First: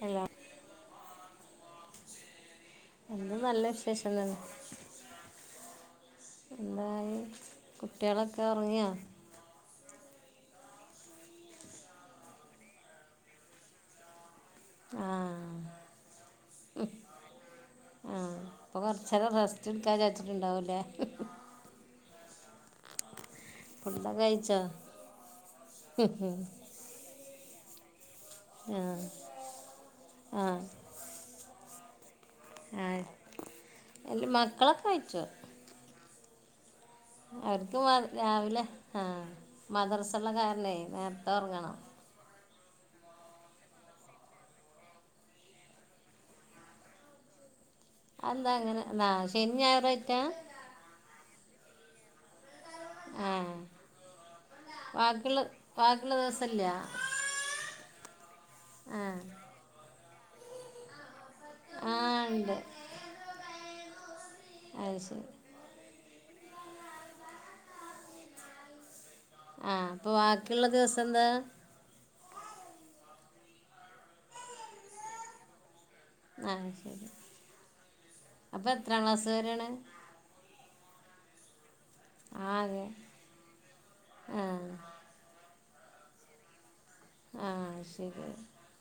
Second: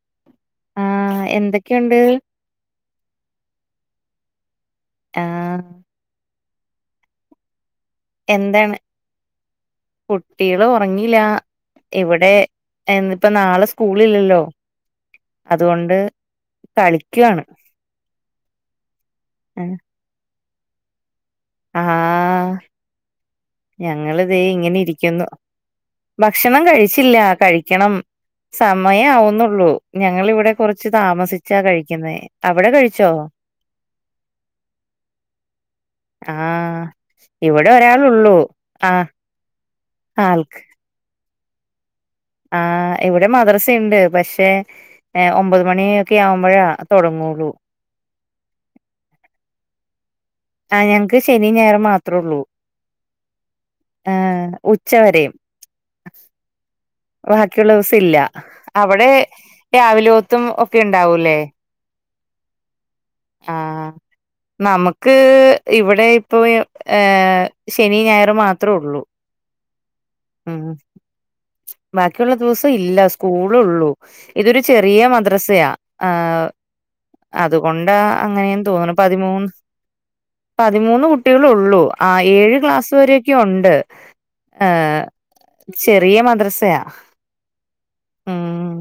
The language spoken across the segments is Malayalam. ഹലോ ആഹ് എന്തൊക്കെയുണ്ട് എന്താ നല്ല വിശേഷം തന്നെ ആഹ് എന്തായി കുട്ടികളൊക്കെ എന്താണ് ഉറങ്ങിയോ കുട്ടികള് ഒറങ്ങിയില്ലാ ഇവിടെ എന്നിപ്പോ നാളെ സ്കൂളില്ലല്ലോ ആഹ് അതുകൊണ്ട് കളിക്കാണ് ഇപ്പ കൊറച്ച് നേരം റെസ്റ്റ് എടുക്കാന്ന് വിച്ചാരിച്ചിട്ട് ഉണ്ടാവൂല്ലേ ആഹ് ഫുഡൊക്കെ ഞങ്ങളിതേ കഴിച്ചോ ഇങ്ങനെ ഇരിക്കുന്നു ഭക്ഷണം കഴിച്ചില്ല കഴിക്കണം ആഹ് സമയം ആവുന്നുള്ളൂ ഞങ്ങളിവിടെ ആഹ് കൊറച്ച് താമസിച്ചാ കഴിക്കുന്നേ അവിടെ ആഹ് കഴിച്ചോ എല്ല മക്കളൊക്കെ കഴിച്ചു ആഹ് ഇവിടെ അവർക്ക് ഒരാളുള്ളൂ രാവിലെ ആ ആഹ് മദ്രസ ഉള്ള ആൾക്ക് കാരണവേ നേരത്തെ ഒറങ്ങണം ആഹ് ഇവിടെ മദ്രസ ഉണ്ട് പക്ഷെ ഏ ഒമ്പത് മണിയൊക്കെ ആവുമ്പോഴാ തൊടങ്ങൂള്ളൂ അതെന്താ അങ്ങനെ ന്നാ ശനിയും ഞായറായിട്ടാ ആഹ് ഞങ്ങക്ക് ശനിയും ഞായറും മാത്രേയുള്ളൂ ആഹ് ഉച്ചവരെയും ബാക്കിള്ള ബാക്കിയുള്ള ദിവസം ഇല്ല ബാക്കിയുള്ള ദിവസവില്ല അവടെ രാവിലോത്തും ഒക്കെ ഉണ്ടാവൂലേ ആഹ് ഇണ്ട് ആ നമുക്ക് ക്ക് ശരി ഇവിടെ ഇപ്പൊ ശനിം ഞായറും മാത്രള്ളൂ ആഹ് അപ്പൊ ബാക്കിള്ള ദിവസന്താ ബാക്കിള്ള ദിവസ ഇല്ല സ്കൂളെള്ളൂ ഇതൊരു ചെറിയ മദ്രസയാ ആ അതുകൊണ്ടാ അങ്ങനെന്ന് അപ്പോൾ തോന്നുന്നു എത്രാം ക്ലാസ് പതിമൂന്ന് വരെയാണ് പതിമൂന്ന് കുട്ട്യോളെള്ളൂ ആ ഏഴ് ആകെ ക്ലാസ്സ് വരെയൊക്കെ ഉണ്ട് ആ ഏ ചെറിയ മദ്രസയാ ആഹ് ശരി ഉം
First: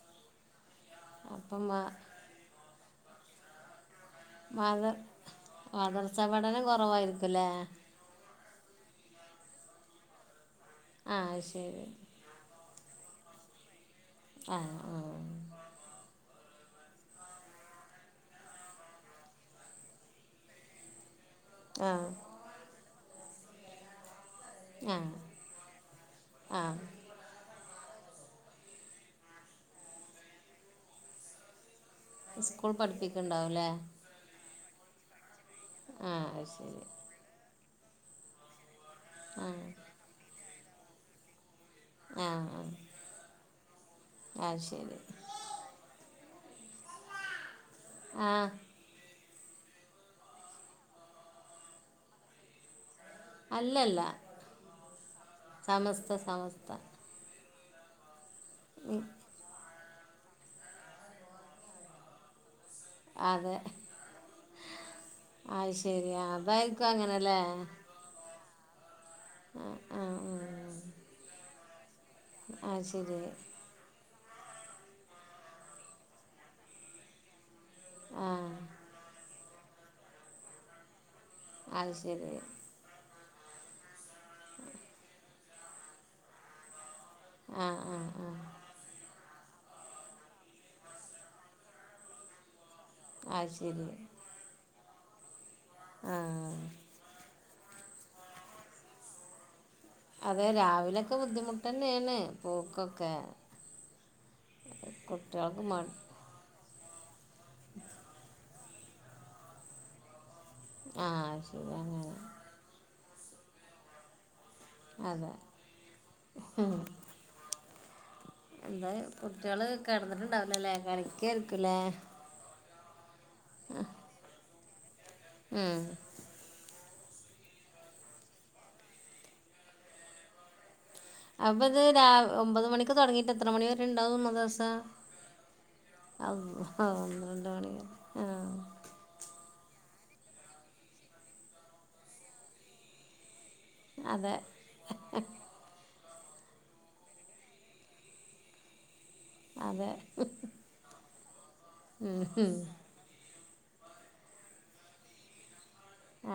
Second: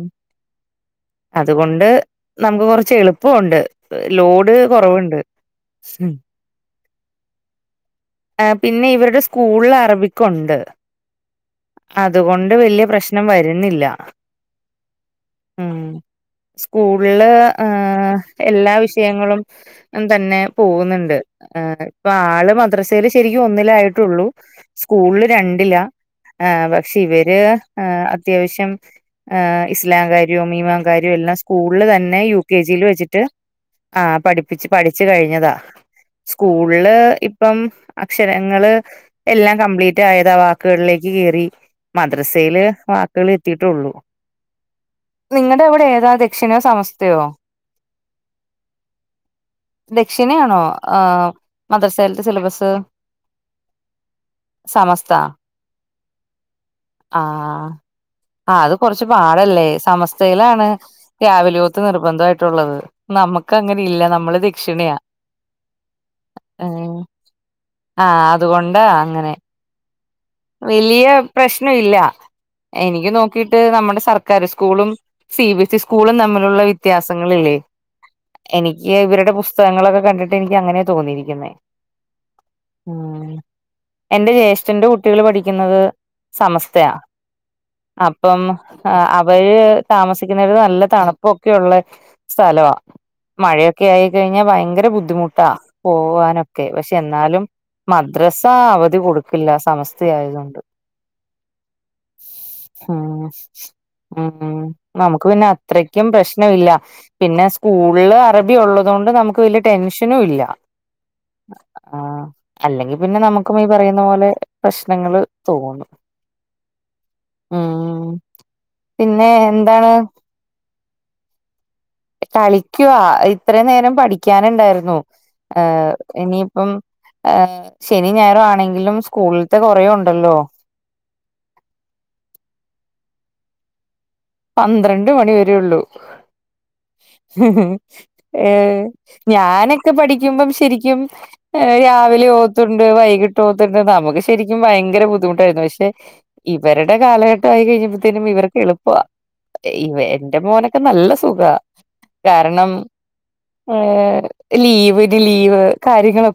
അപ്പ മാ നമക്ക് കൊറച്ച് എളുപ്പുണ്ട് ലോഡ് കൊറവ്ണ്ട് മദ്രസ പഠനം കൊറവായിരിക്കുല്ലേ ആ പിന്നെ ഇവരുടെ സ്കൂളിൽ അറബിക്കുണ്ട് ആഹ്ശരി അതുകൊണ്ട് വല്ല്യ പ്രശ്നം വരുന്നില്ല ആഹ് ആഹ് ഉം സ്കൂളില് ഏ എല്ലാ വിഷയങ്ങളും തന്നെ പോവ്ന്നുണ്ട് ആ ഇപ്പൊ ആള് മദ്രസയില് ശരിക്കും ഒന്നിലായിട്ടെള്ളൂ ആ സ്കൂളില് രണ്ടില ആ പക്ഷെ ഇവര് ആ അത്യാവശ്യം ഇസ്ലാം കാര്യം ഇമാൻ കാര്യം എല്ലാം സ്കൂള് തന്നെ ന്നെ യു കെ സ്കൂൾ ജില് വെച്ച്ട്ട് പഠിപ്പിക്കുന്നുണ്ടാവും അല്ലേ പഠി പപ്പിച്ച് പഠിച്ച് കഴിഞ്ഞതാ ആ ശരി സ്കൂള്ല് ഇപ്പം അക്ഷരങ്ങള് ആ എല്ലാം കംപ്ലീറ്റായത വാക്കുകളിലേക്ക് കേറി ആ ആ മദ്രസയില് വാക്കുകൾ എത്തിട്ടെള്ളൂ ആ ശരി നിങ്ങളവിടെ ഏതാ ദക്ഷിണോ സമസ്തയോ ആ ദക്ഷിണയാണോ ആ മദ്രസേതെ സിലബസ് അല്ലല്ല സമസ്ത സമസ്ത ആ ആ അത് ഉം, കൊറച്ച് പാടല്ലേ സമസ് സ്തയിലാണ് രാവിലേത്ത് നിർബന്ധയിട്ടുള്ളത് നമക്ക് അതെ അങ്ങനെ ഇല്ല നമ്മള് ദക്ഷിണ അല്ലേ ആ അതുകൊണ്ട് അങ്ങനെ ആ ആ ആ വലിയ പ്രശ്ന ഇല്ല ആ അത് എനിക്ക് ശരി നോക്കിട്ട് നമ്മുടെ സർക്കാർ സ്കൂളും സി ബി എസ് സ്കൂളും തമ്മിലുള്ള വ്യത്യാസങ്ങളില്ലേ ആ എനിക്ക് ഇവരുടെ പുസ്തകങ്ങളൊക്കെ കണ്ടിട്ട് എനിക്ക് അങ്ങനെ തോന്നിയിരിക്കുന്നേ അത് ശരി എന്റെ ജ്യേഷ്ഠന്റെ കുട്ടികൾ പഠിക്കുന്നത് സമസ്തയാ ആ ആ ആ അപ്പം ആ അവര് താമസിക്കുന്നത് നല്ല തണുപ്പൊക്കെള്ള സ്ഥലമാണ് അത് മഴയൊക്കെ ശരി ആയി കഴിഞ്ഞാൽ ഭയങ്കര ബുദ്ധിമുട്ടാ ആ പോവാനൊക്കെ പക്ഷെ എന്നാലും മദ്രസ അവധി കൊടുക്കില്ല സമ അതെ രാവിലെയൊക്കെ ബുദ്ധിമുട്ട് തന്നെയാണ് പൊക്കൊക്കെ ഉം ഉം നമുക്ക് പിന്നെ മട് അത്രയ്ക്കും പ്രശ്നമില്ല പിന്നെ സ്കൂളില് അറബി ഉള്ളത് കൊണ്ട് നമുക്ക് വലിയ ടെൻഷനും ഇല്ല ആഹ് ശരി അങ്ങനെ ആഹ് അല്ലെങ്കി പിന്നെ നമുക്കും ഈ പറയുന്ന പോലെ പ്രശ്നങ്ങൾ അതെ തോന്നു മ് മ്മ് എന്താ കുട്ടികൾ കിടന്നിട്ടുണ്ടാവിലല്ലേ കളിക്കായിരിക്കുലേ കളിക്കുവാ ഇത്രയും നേരം പഠിക്കാനുണ്ടായിരുന്നു ഇനിയിപ്പം ശനി ഞായർ ആണെങ്കിലും സ്കൂളിലത്തെ കൊറേ ഉണ്ടല്ലോ അപ്പൊ ഇത് ഒമ്പത് മണിക്ക് തുടങ്ങിട്ട് എത്ര മണി വരെ ഉണ്ടാവും മദ്രസ പന്ത്രണ്ട് മണി വരേള്ളു അള്ളാ പന്ത്രണ്ട് മണി വരെ ഏ ആ ഞാനൊക്കെ പഠിക്കുമ്പം ശരിക്കും രാവിലെ ഓത്തണ്ട് വൈകിട്ട് ഒതുണ്ട് [inaudible] നമുക്ക് അതെ ശരിക്കും ഭയങ്കര ബുദ്ധിമുട്ടായിരുന്നു പക്ഷെ ഇവരുടെ കാലഘട്ടമായി കഴിഞ്ഞപ്പോത്തേനും ഇവർക്ക് എളുപ്പവാ അതെ ഇവ എന്റെ മോനൊക്കെ നല്ല സുഖ കാരണം ഏ ലീവിന് ലീവ്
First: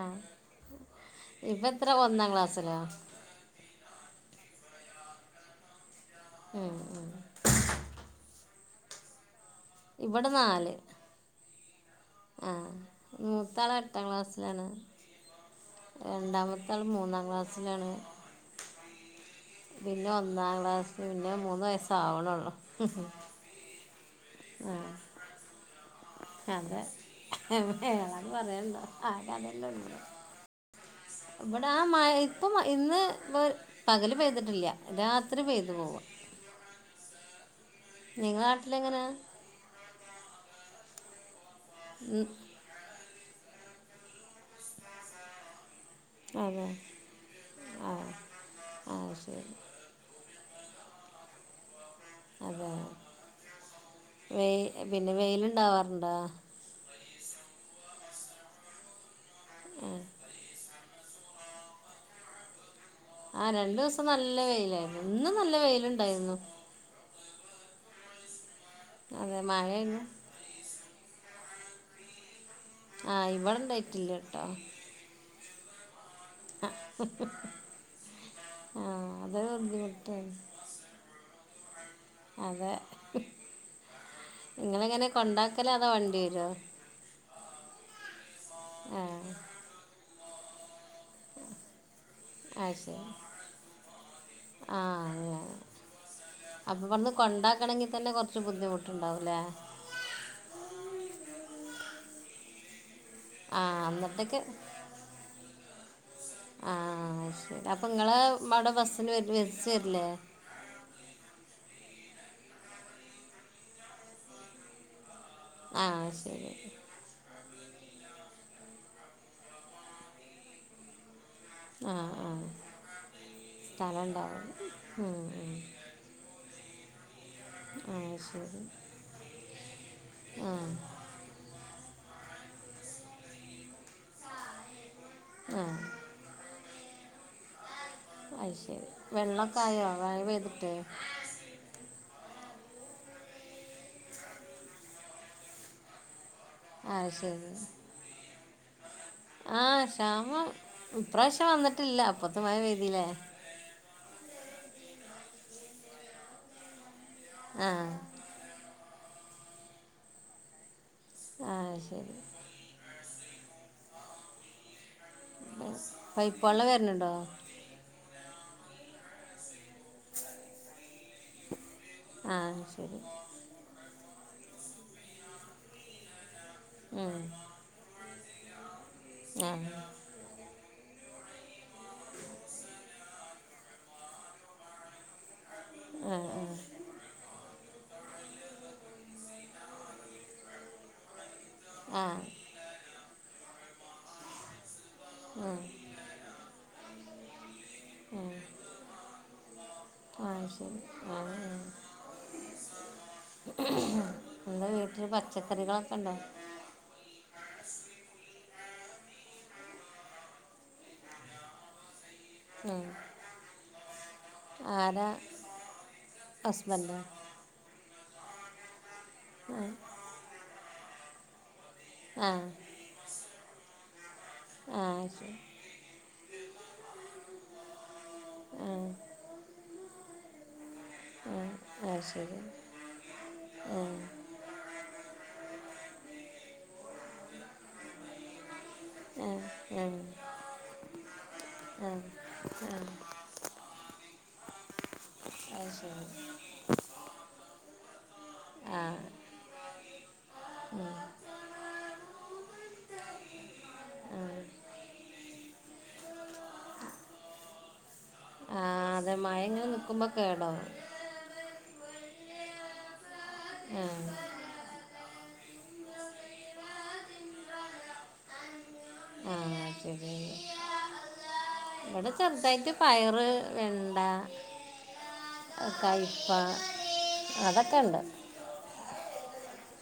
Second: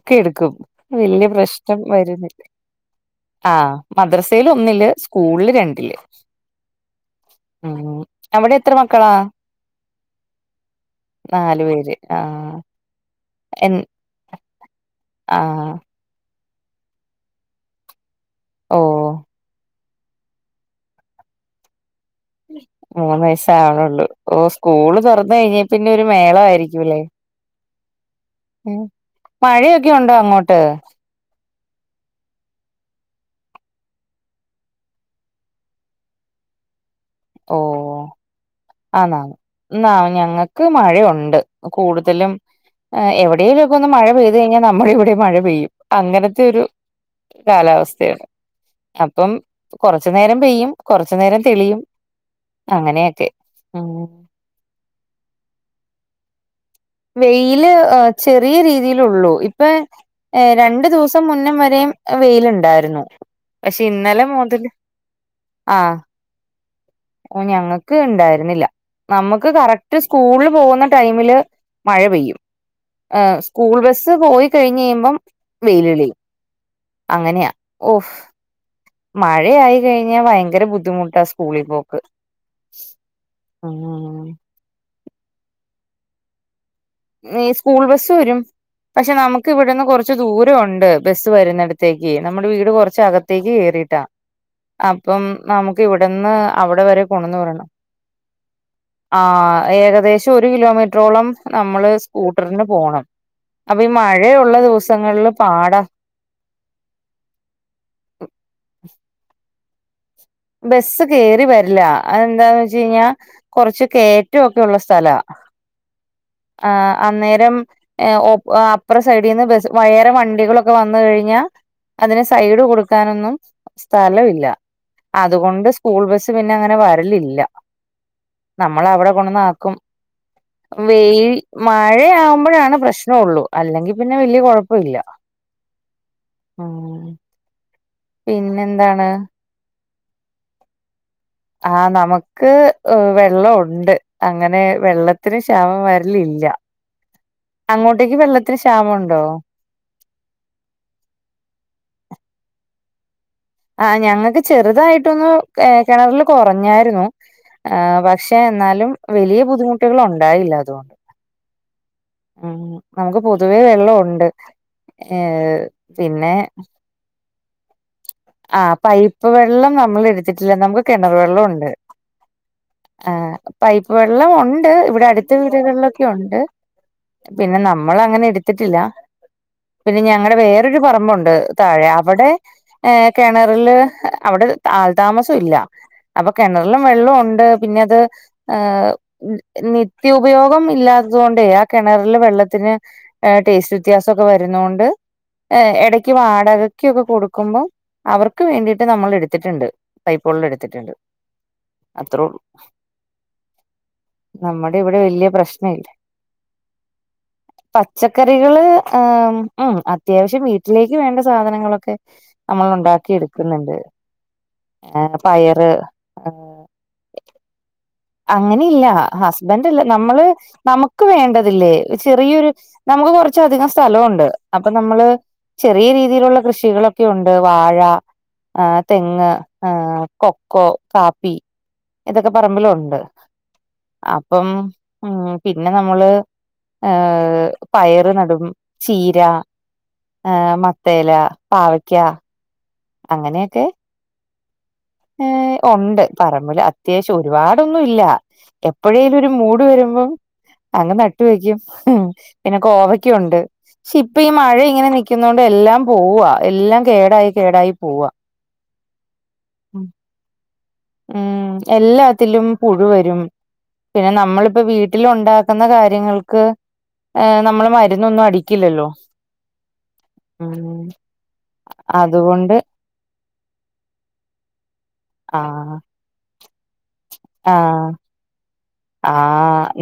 ആ എടുക്കും വല്യ ഇപ്പം പ്രശ്നം എത്ര ഒന്നാം വരുന്നില്ല ക്ലാസ്സിലോ ആഹ മദ്രസൽ ഒന്നില് സ്കൂളില് രണ്ടിൽ ഉം ഉം ഉ അവിടെ എത്ര മക്കളാ ഇവിടെ നാല് നാലു പേര് ആഹ ആഹ മൂത്താള് എട്ടാം ക്ലാസ്സിലാണ് ആഹ രണ്ടാമത്ത ആൾ മൂന്നാം ക്ലാസ്സിലാണ് ഓ പിന്നെ ഒന്നാം ക്ലാസ് പിന്നെ മൂന്ന് വയസ്സ് ആവണള്ളൂ മൂന്ന് വയസ് ആവണള്ളു ഓ ആ സ്കൂള് തുറന്ന് കഴിഞ്ഞ പിന്നെ ഒരു മേള ആയിരിക്കുംല്ലേ ഏഹ് ഏഹ് അതൊന്നും പറയണ്ട ആഹ് മഴയൊക്കെ കഥയെല്ലായിണ്ട് ഉണ്ടോ അങ്ങോട്ട് ഇവിടെ ആഹ മ ഇപ്പം ഇന്ന് പകല് പെയ്തിട്ടില്ല രാത്രി പെയ്തു പോവുക ഓ നിങ്ങള നാട്ടിൽ എങ്ങനാ ആന്നാന്ന് ന്നാ ഞങ്ങൾക്ക് മഴയുണ്ട് കൂടുതലും എവിടെലും ഒന്ന് മഴ പെയ്ത് കഴിഞ്ഞാൽ നമ്മള ഇവിടെ മഴ പെയ്യും അങ്ങനത്തെ ഒരു അതെ ആ കാലാവസ്ഥയാണ് ആ അപ്പം ശരി കൊറച്ചു നേരം പെയ്യും കൊറച്ചു നേരം തെളിയും അങ്ങനെയൊക്കെ ഉം വെ പിന്നെ വെയിലുണ്ടാവാറുണ്ടോ വെയില് ചെറിയ രീതില്ലുള്ളു ഇപ്പൊ രണ്ടു ദിവസം മുന്നം വരെയും വെയിലുണ്ടായിരുന്നു ആഹ് പക്ഷെ രണ്ടുസം ഇന്നലെ നല്ല മുതൽ വെയിലായിരുന്നു ഇന്നും നല്ല ആഹ് വെയിലുണ്ടായിരുന്നു ഞങ്ങക്ക് ഉണ്ടായിരുന്നില്ല അതെ നമ്മുക്ക് കറക്റ്റ് മഴയായിരുന്നു സ്കൂളിൽ പോകുന്ന ടൈമില് മഴ പെയ്യും ആ ഏഹ് ഇവിടെ സ്കൂൾ ഉണ്ടായിട്ടില്ല ബസ് കേട്ടോ പോയി കഴിഞ്ഞ് കഴിയുമ്പം വെയിലളിയും അങ്ങനെയാ ഓഫ് ആ മഴ അതൊരു ആയി കഴിഞ്ഞാൽ ബുദ്ധിമുട്ടാണ് ഭയങ്കര ബുദ്ധിമുട്ടാ സ്കൂളിൽ പോക്ക് അതെ ഉം നിങ്ങളെങ്ങനെ കൊണ്ടാക്കല അതാ വണ്ടി വരോ സ്കൂൾ ബസ് വരും, ആ പക്ഷെ നമുക്ക് ഇവിടുന്ന് കുറച്ച് ദൂരം ഒണ്ട് ബസ്സ് വരുന്നിട ത്തേക്ക് നമ്മുടെ വീട് അത് ശരി കുറച്ചകത്തേക്ക് കേറിയിട്ടാ ആ അപ്പം അങ്ങനെ നമുക്ക് ഇവിടെന്ന് അവിടെ അപ്പോൾ വരെ ഇവിടുന്ന് കൊണ്ടന്ന് വിടണം കൊണ്ടാക്കണമെങ്കിൽ തന്നെ കൊറച്ച് ബുദ്ധി ആഹ് ഏകദേശം ഒരു കിലോമീറ്ററോളം നമ്മള് സ്കൂട്ടറിന് പോണം ആ അപ്പൊ ഈ മഴയുള്ള ദിവസങ്ങളില് പാടാ ആഹ് ശരി അപ്പൊ നിങ്ങളെ അവിടെ ബസ്സിന് വര് ബസ്സ് വരില്ലേ ബസ്സ് കേറി വരില്ല, അതെ എന്താന്ന് വെച്ച കഴിഞ്ഞാ കൊറച്ച് കേറ്റൊ ഒക്കെ ഉള്ള സ്ഥലാ ആഹ് ശരി ആഹ് അന്നേരം അപ്പറ സൈഡിൽന്ന് വേറെ വണ്ടികളൊക്കെ വന്ന് കഴിഞ്ഞാ ആഹ് അതിന് ആഹ് സൈഡ് കൊടുക്കാനൊന്നും സ്ഥലം ഇല്ല ഉം അതുകൊണ്ട് സ്കൂൾ ബസ്സ് പിന്നെ അങ്ങനെ വ ഇല്ല ഉം ആഹ് ശരി നമ്മൾ അവിടെ കൊണ്ടന്നാക്കും ആഹ് വെയി മഴയാവുമ്പോഴാണ് പ്രശ്നംഒള്ളൂ അല്ലെങ്കിൽ പിന്നെ വലിയ കുഴപ്പം ഇല്ല ആഹ് ആഹ് അയ് ശരി വെള്ളൊക്കായോ മഴ പെയ്തിട്ട് ആഹ്‌ നമുക്ക് വെള്ളം ഉണ്ട് അങ്ങനെ വെള്ളത്തിന് ക്ഷാമം വര്ലില്ല അത് ശരി അങ്ങോട്ടേക്ക് വെള്ളത്തിന് ക്ഷാമുണ്ടോ ആഹ് ക്ഷാമം ഇപ്രാവശ്യം വന്നിട്ടില്ല അപ്പോത്തിന്‌ മഴ പെയ്‌തിലേ ആഹ് ഞങ്ങൾക്ക് ചെറുതായിട്ടൊന്ന് കിണറില് കുറഞ്ഞായിരുന്നു ആഹ് ഏഹ് പക്ഷേ എന്നാലും വലിയ ബുദ്ധിമുട്ടുകൾ ഉണ്ടായില്ല അതുകൊണ്ട് ആഹ് ഉം നമുക്ക് പൊതുവേ വെള്ളം ഉണ്ട് ഏഹ് പിന്നെ പെപ്പ് വെള്ളം വെ വര്ല് ഉണ്ടോ ആഹ് പൈപ്പ് വെള്ളം നമ്മള് എടുത്തിട്ടില്ല നമുക്ക് കിണർ വെള്ളം ഉണ്ട് ആഹ് ശരി പൈപ്പ് വെള്ളം ഉണ്ട് ഇവിടെ അടുത്ത വീടുകളിലൊക്കെ ഉണ്ട് ഉം പിന്നെ നമ്മൾ അങ്ങനെ എടുത്തിട്ടില്ല ആഹ് പിന്നെ ഞങ്ങളടെ വേറൊരു പറമ്പുണ്ട് താഴെ അവിടെ ഏഹ് കിണറില് അവിടെ ആള് താമസം ഇല്ല അപ്പൊ ആഹ് കിണറിലും വെള്ളം ഉണ്ട് പിന്നെ അത് ഏഹ്‌ നിത്യ ഉപയോഗം ഇല്ലാത്തത് കൊണ്ട് ആഹ് കിണറില് ആഹ് വെള്ളത്തിന് ടേസ്റ്റ് വ്യത്യാസൊക്കെ വരുന്ന കൊണ്ട് ആഹ് ഇടക്ക് ടക്ക് വാടകക്ക് ഒക്കെ കൊടുക്കുമ്പോം അവർക്ക് വേണ്ടിയിട്ട് നമ്മൾ എടുത്തിട്ടുണ്ട് പൈപ്പ് വെള്ള ആഹ് ശരി എടുത്തിട്ടുണ്ട് ആഹ് ആഹ് അത്ര. ഒള്ളു എന്താ നമ്മുടെ ഇവിടെ വീട്ടിൽ വലിയ പ്രശ്നം ഇല്ല പച്ചക്കറികളൊക്കെ ഉണ്ടോ പച്ചക്കറികള് ആഹ് ഉം അത്യാവശ്യം വീട്ടിലേക്ക് വേണ്ട സാധനങ്ങളൊക്കെ നമ്മൾ ഉം ഇണ്ടാക്കി എടുക്കുന്നുണ്ട് ആരാ പയറ് ഹസ്സ്ബന്റോ അങ്ങനെ ഇല്ല ഹസ്ബൻഡ് അല്ല നമ്മള് നമുക്ക് വേണ്ടതില്ലേ ആ ആ ചെറിയൊരു നമുക്ക് കൊറച്ചധികം സ്ഥലുണ്ട് അപ്പൊ ആ നമ്മള് ശരി ചെറിയ രീതിയിലുള്ള കൃഷികളൊക്കെ ഉണ്ട് വാഴ ആ ആഹ് തെങ്ങ് ആഹ് കൊക്കോ കാപ്പി ആഹ് ഇതൊക്കെ ശെരി പറമ്പിലുണ്ട് ആഹ് അപ്പം ഉം പിന്നെ നമ്മള് ആഹ് പയറ് നടും ചീര ആ ആ ഏഹ മത്തേൻ ഇല ആ പാവക്ക ആ അങ്ങനെയൊക്കെ ഏഹ് അത് ഉണ്ട് ശരി പറമ്പിൽ ത്യാവശ്യം ഒരുപാടൊന്നും ഇല്ല ആ എപ്പഴേലും ഒരു മൂഡ് വരുമ്പം അങ്ങ് നട്ട് വെക്കും പിന്നെ കോവക്യുണ്ട്. ക്ഷെ ഇപ്പൊ ആ ഈ മഴ ഇങ്ങനെ നൽക്കുന്നൊണ്ട് എല്ലാം പോവാ എല്ലാം കേടായി കേടായി പോവ. ആ അതെ മയങ്ങനെ നിക്ക്മ്പോ കേടാവും. ഉം എല്ലാത്തിലും പുഴു വരും ആ പിന്നെ നമ്മളിപ്പോ വീട്ടിലുണ്ടാ ക്ക്ന്ന കാര്യങ്ങൾക്ക് ഏ നമ്മള് മരുന്നൊന്നും അടിക്കില്ലല്ലോ. ഉം ശെര്യാ. ഉം ഇവടെ അതുകൊണ്ട് ചെർതായിട്ട് പയറ് വെണ്ട ആഹ് കൈപ്പ അതൊക്കെണ്ട്. ആ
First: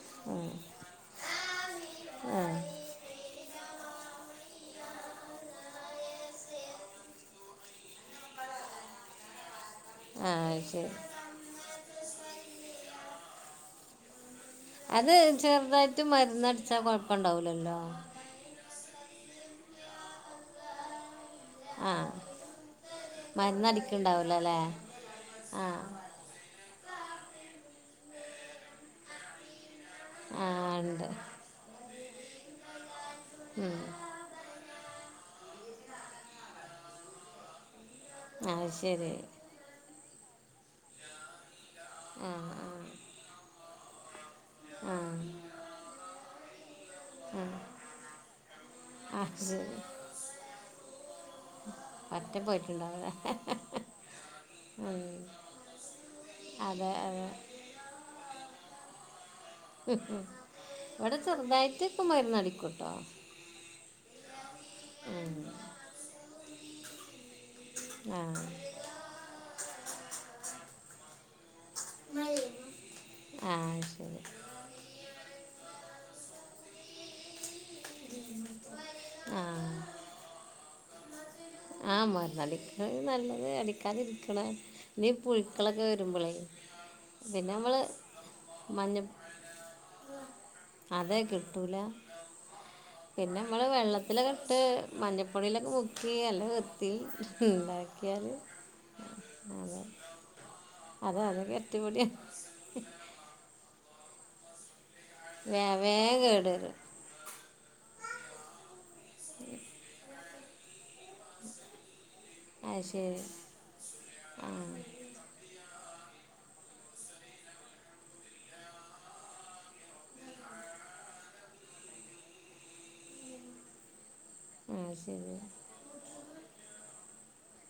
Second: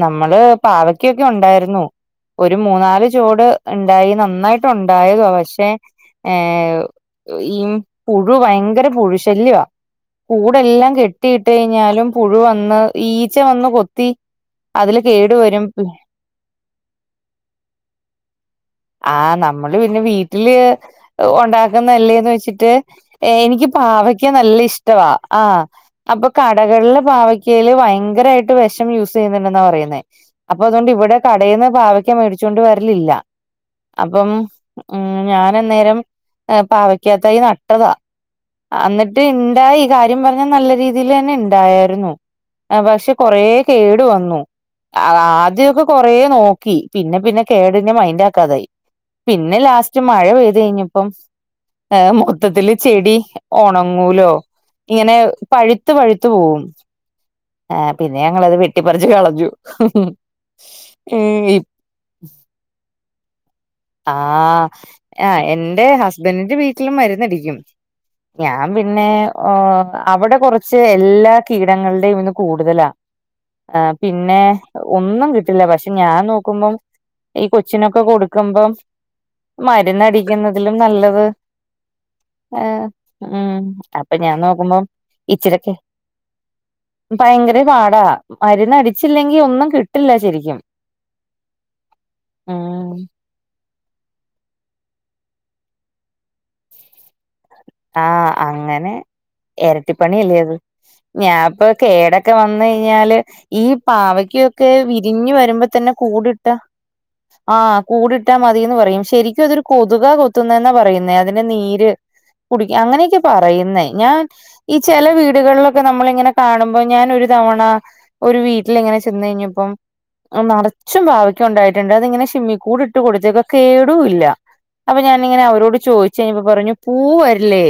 നമ്മള് ഉം. പാവക്കൊക്കെ ഉണ്ടായിരുന്നു ആ ഒരു മൂന്നാല് ചോട് ഇണ്ടായി നന്നായിട്ട് ഉണ്ടായതുവാ പക്ഷെ ഏ ഈ പുഴു ഭയങ്കര പുഴു ശല്യവാ. ആ കൂടെല്ലാം ശരി കെട്ടിയിട്ട് കഴിഞ്ഞാലും പുഴു വന്ന് ഈച്ച വന്ന് കൊത്തി അതില് അത് കേടു വരും ചെർതായിട്ട് മര്ന്ന അട്ച്ചാ കൊഴപ്പം ഇണ്ടാവൂലല്ലോ. ആഹ് നമ്മള് പിന്നെ വീട്ടില് ആ ഒണ്ടാക്കുന്നല്ലേന്ന് വെച്ചിട്ട് എനിക്ക് പാവയ്ക്ക മരുന്നടിക്കുന്നുണ്ടാവുമല്ലോ നല്ല അല്ലേ ഇഷ്ടവാ ആ. അപ്പൊ കടക്കള്ൽ പാവക്കെല് ഭയങ്കരായിട്ട് വെഷം യൂസെ യ്യുന്നുണ്ടെന്നാ പറയുന്നേ. ആ അപ്പൊ അതോണ്ട് ഉണ്ട് ഇവിടെ കടേന്ന് പാവക്ക മേടിച്ചോണ്ട് വരലില്ല. ഉം അപ്പം ഉം ഞാനന്നേരം പാവക്കാ തൈ നട്ടതാ. അത് ശരി അന്നട്ട് ഇണ്ടായി കാര്യം പർഞ്ഞ നല്ല രീതീലെന്നെ ഇണ്ടായെ. രുന്നു ആ പക്ഷെ കൊറേ കേടു വന്നു. ആ ആ അ ആദ്യൊക്കെ കൊറേ നോക്കി പിന്നെ പിന്നെ ആ കേട്നെ മൈന്റാ ക്കാതായി. ആ പിന്നെ ശരി ലാസ്റ്റ് മഴ പെയ്ത് കയ്ഞ്ഞപ്പം ഏ ഒറ്റ മൊത്തത്തില് പോയിട്ടുണ്ടാവില്ലേ ചെടി ഒണ ഒണങ്ങൂലോ ഉം. ഇങ്ങനെ പഴുത്ത് പഴുത്തു പോവും അതെ അതെ പിന്നെ ങ്ങളത് വെട്ടിപ്പറിച്ച് കളഞ്ഞു. ഉം ഉം ഇവടെ ഇ ചെർതായിട്ടൊക്കെ മരുന്നടിക്കൂട്ടോ. ഉം. ആഹ് എന്റെ ഹസ്ബന്റിന്റെ വീട്ടിലും മരുന്നടിക്കും. ആഹ്. ഞാൻ പിന്നെ ഓ അവിടെ കൊറച്ച് എല്ലാ കീടങ്ങളുടെയും ഇത് കൂടുതലാ. ആ പിന്നെ ഒന്നും കിട്ടില്ല പക്ഷെ ഞാൻ നോക്കുമ്പം ഈ കൊച്ചിനൊക്കെ കൊടുക്കുമ്പം ആ മരുന്നടിക്കുന്നതിലും നല്ലത് ആഹ് മരുന്ന് ഏഹ് അടിക്ക്ണ നല്ലത് ഉം അടിക്കാതെ അപ്പൊ ഞാൻ ഇരിക്ക്ണ നോക്കുമ്പം ഈ ഇച്ചിരൊക്കെ പുഴുക്കളൊക്കെ വരുമ്പളേ പിന്നെ ഭയങ്കര നമ്മള് പാടാ മഞ്ഞ മരുന്ന്ടിച്ചില്ലെങ്കി ഒന്നും കിട്ടില്ല ശെരിക്കും. അതെ കിട്ടൂല. ആഹ്. പിന്നെ നമ്മള് വെള്ളത്തിലൊക്കെ ഇട്ട് മഞ്ഞപ്പൊടിയിലൊക്കെ മുക്കി നല്ല വൃത്തിയിൽ ഇണ്ടാ ആഹ് അങ്ങനെ എരട്ടിപ്പണി അല്ലേത് അതെ അത് ഞാൻപ്പൊ കെട്ടിപ്പൊടിയാ കേടൊക്കെ വെ ന്നയ്ഞ്ഞാല് ഈ പാവയ്ക്കൊക്കെ വിരിഞ്ഞ് വേ വരുമ്പോ തന്നെ വേഗം കൂടിട്ട കേട് വരും ആഹ് കൂടിട്ടാ മതിന്ന് പറയും ശെരിക്കും അതൊരു കൊതുകാ കൊത്തുന്നെന്നാ പറയുന്നേ അതിന്റെ നീര് കുടി അത് അങ്ങനെയൊക്കെ ശരി പറയുന്നേ ഞാൻ ഈ ആഹ് ചെല വീടുകൾ നമ്മളിങ്ങനെ കാണുമ്പോ ഞാൻ ഒരു തവണ ഒരു വീട്ടിലിങ്ങനെ ചെന്ന് കഴിഞ്ഞപ്പം ന്നർച്ചും പാവക്ക ഉണ്ടായിട്ണ്ട് അത് ഇങ്ങനെ ഷിമ്മിക്കൂട് ഇട്ട് കൊടുത്തേക്ക കേടും ഇല്ല. ആഹ് അപ്പൊ ശരി ഞാനിങ്ങനെ അവരോട് ചോയ്ച്ച് കയ്ഞ്ഞപ്പോ പറഞ്ഞു പൂ വര്ല്ലേ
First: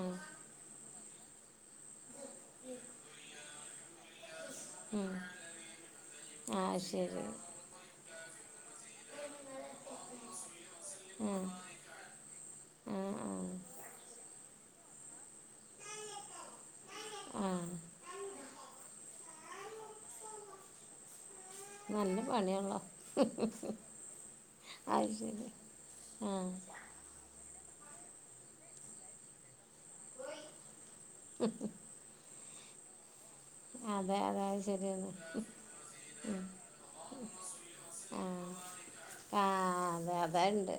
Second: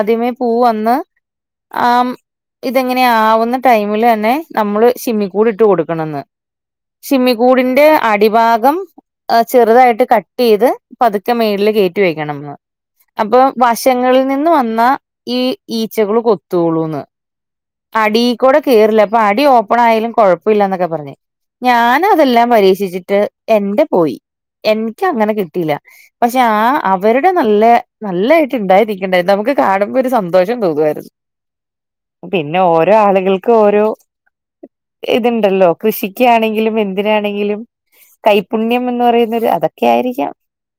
ആഹ് പൂവന്ന് ആ ഇതെങ്ങനെ ആവുന്ന ടൈമിലെ ന്നെ നമ്മള് ഉം സിമ്മിക്കൂട്ട്ട് കൊടുക്കണന്ന് ആഹ് ശരി സിമ്മിക്കൂടിന്റെ അടിഭാഗം ചെറ്തായിട്ട് കട്ടീയ്ത് പത്ക്കെ ആഹ് മേളില് കേ റ്റി വെയ്ക്കണംന്നോ ആഹ് അപ്പൊ ആഹ് വാഷ് ച്ചങ്ങളിൽ നിന്ന് വന്ന ഈ ഈച്ചകള് കൊത്തോളൂന്ന് ആഹ് അടീകൊടെ കീറില്ല അപ്പൊ അടി ഓപ്പണായാലും കൊഴപ്പില്ലന്നൊക്കെ പറഞ്ഞ് നല്ല ഞാനതെല്ലാം പരീക്ഷിച്ചിട്ട് പണിയാണല്ലോ എന്റെ പോയി എൻക്ക് അത് അങ്ങനെ ശരി കിട്ടീല്ല ആ പക്ഷെ ആ വര്ടെ നല്ല നല്ലായിട്ട് ണ്ടായിരിക്കണ്ടായി നമക്ക്കാണുമ്പോ ഒരു സന്തോഷം തോന്നുായിരുന്നു ഉം ഹ്ഹ് പിന്നെ ഓരോ ആളുകൾക്ക് ഓരോ അതെ അതെ അത് ശരിയാണ് ഇത്ണ്ടല്ലോ കൃഷിക്കാണെങ്കിലും എതിനാണെങ്കിലും കൈപുണ്യം എന്ന് ആ പറയുന്നത് ആ അതൊക്കെ അതെ ആയിരിക്കാം അതുണ്ട്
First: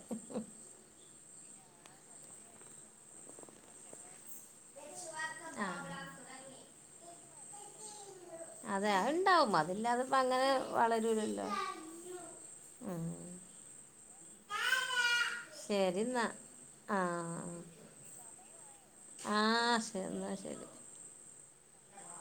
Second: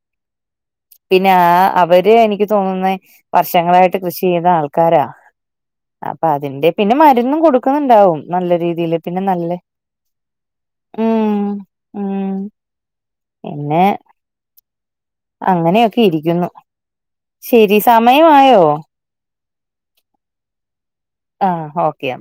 പിന്നെ ആ അവര് എനിക്ക് തോന്നുന്ന വർഷങ്ങളായിട്ട് കൃഷി ചെയ്ത ആൾക്കാരാ ആ അപ്പ അതിന്റെ പിന്നെ മരുന്നും കൊടു അതെ അത്ണ്ടാവും അതില്ലാതെപ്പ അങ്ങനെ ഉം വളരൂലല്ലോ ഉം ആഹ് പിന്നെ അങ്ങനെയൊക്കെ ശരി എന്നാൽ ഇരിക്കുന്നു ആ ശരി സമയആയോ ആ ശ ന്നാശരി ആ ഓക്കെ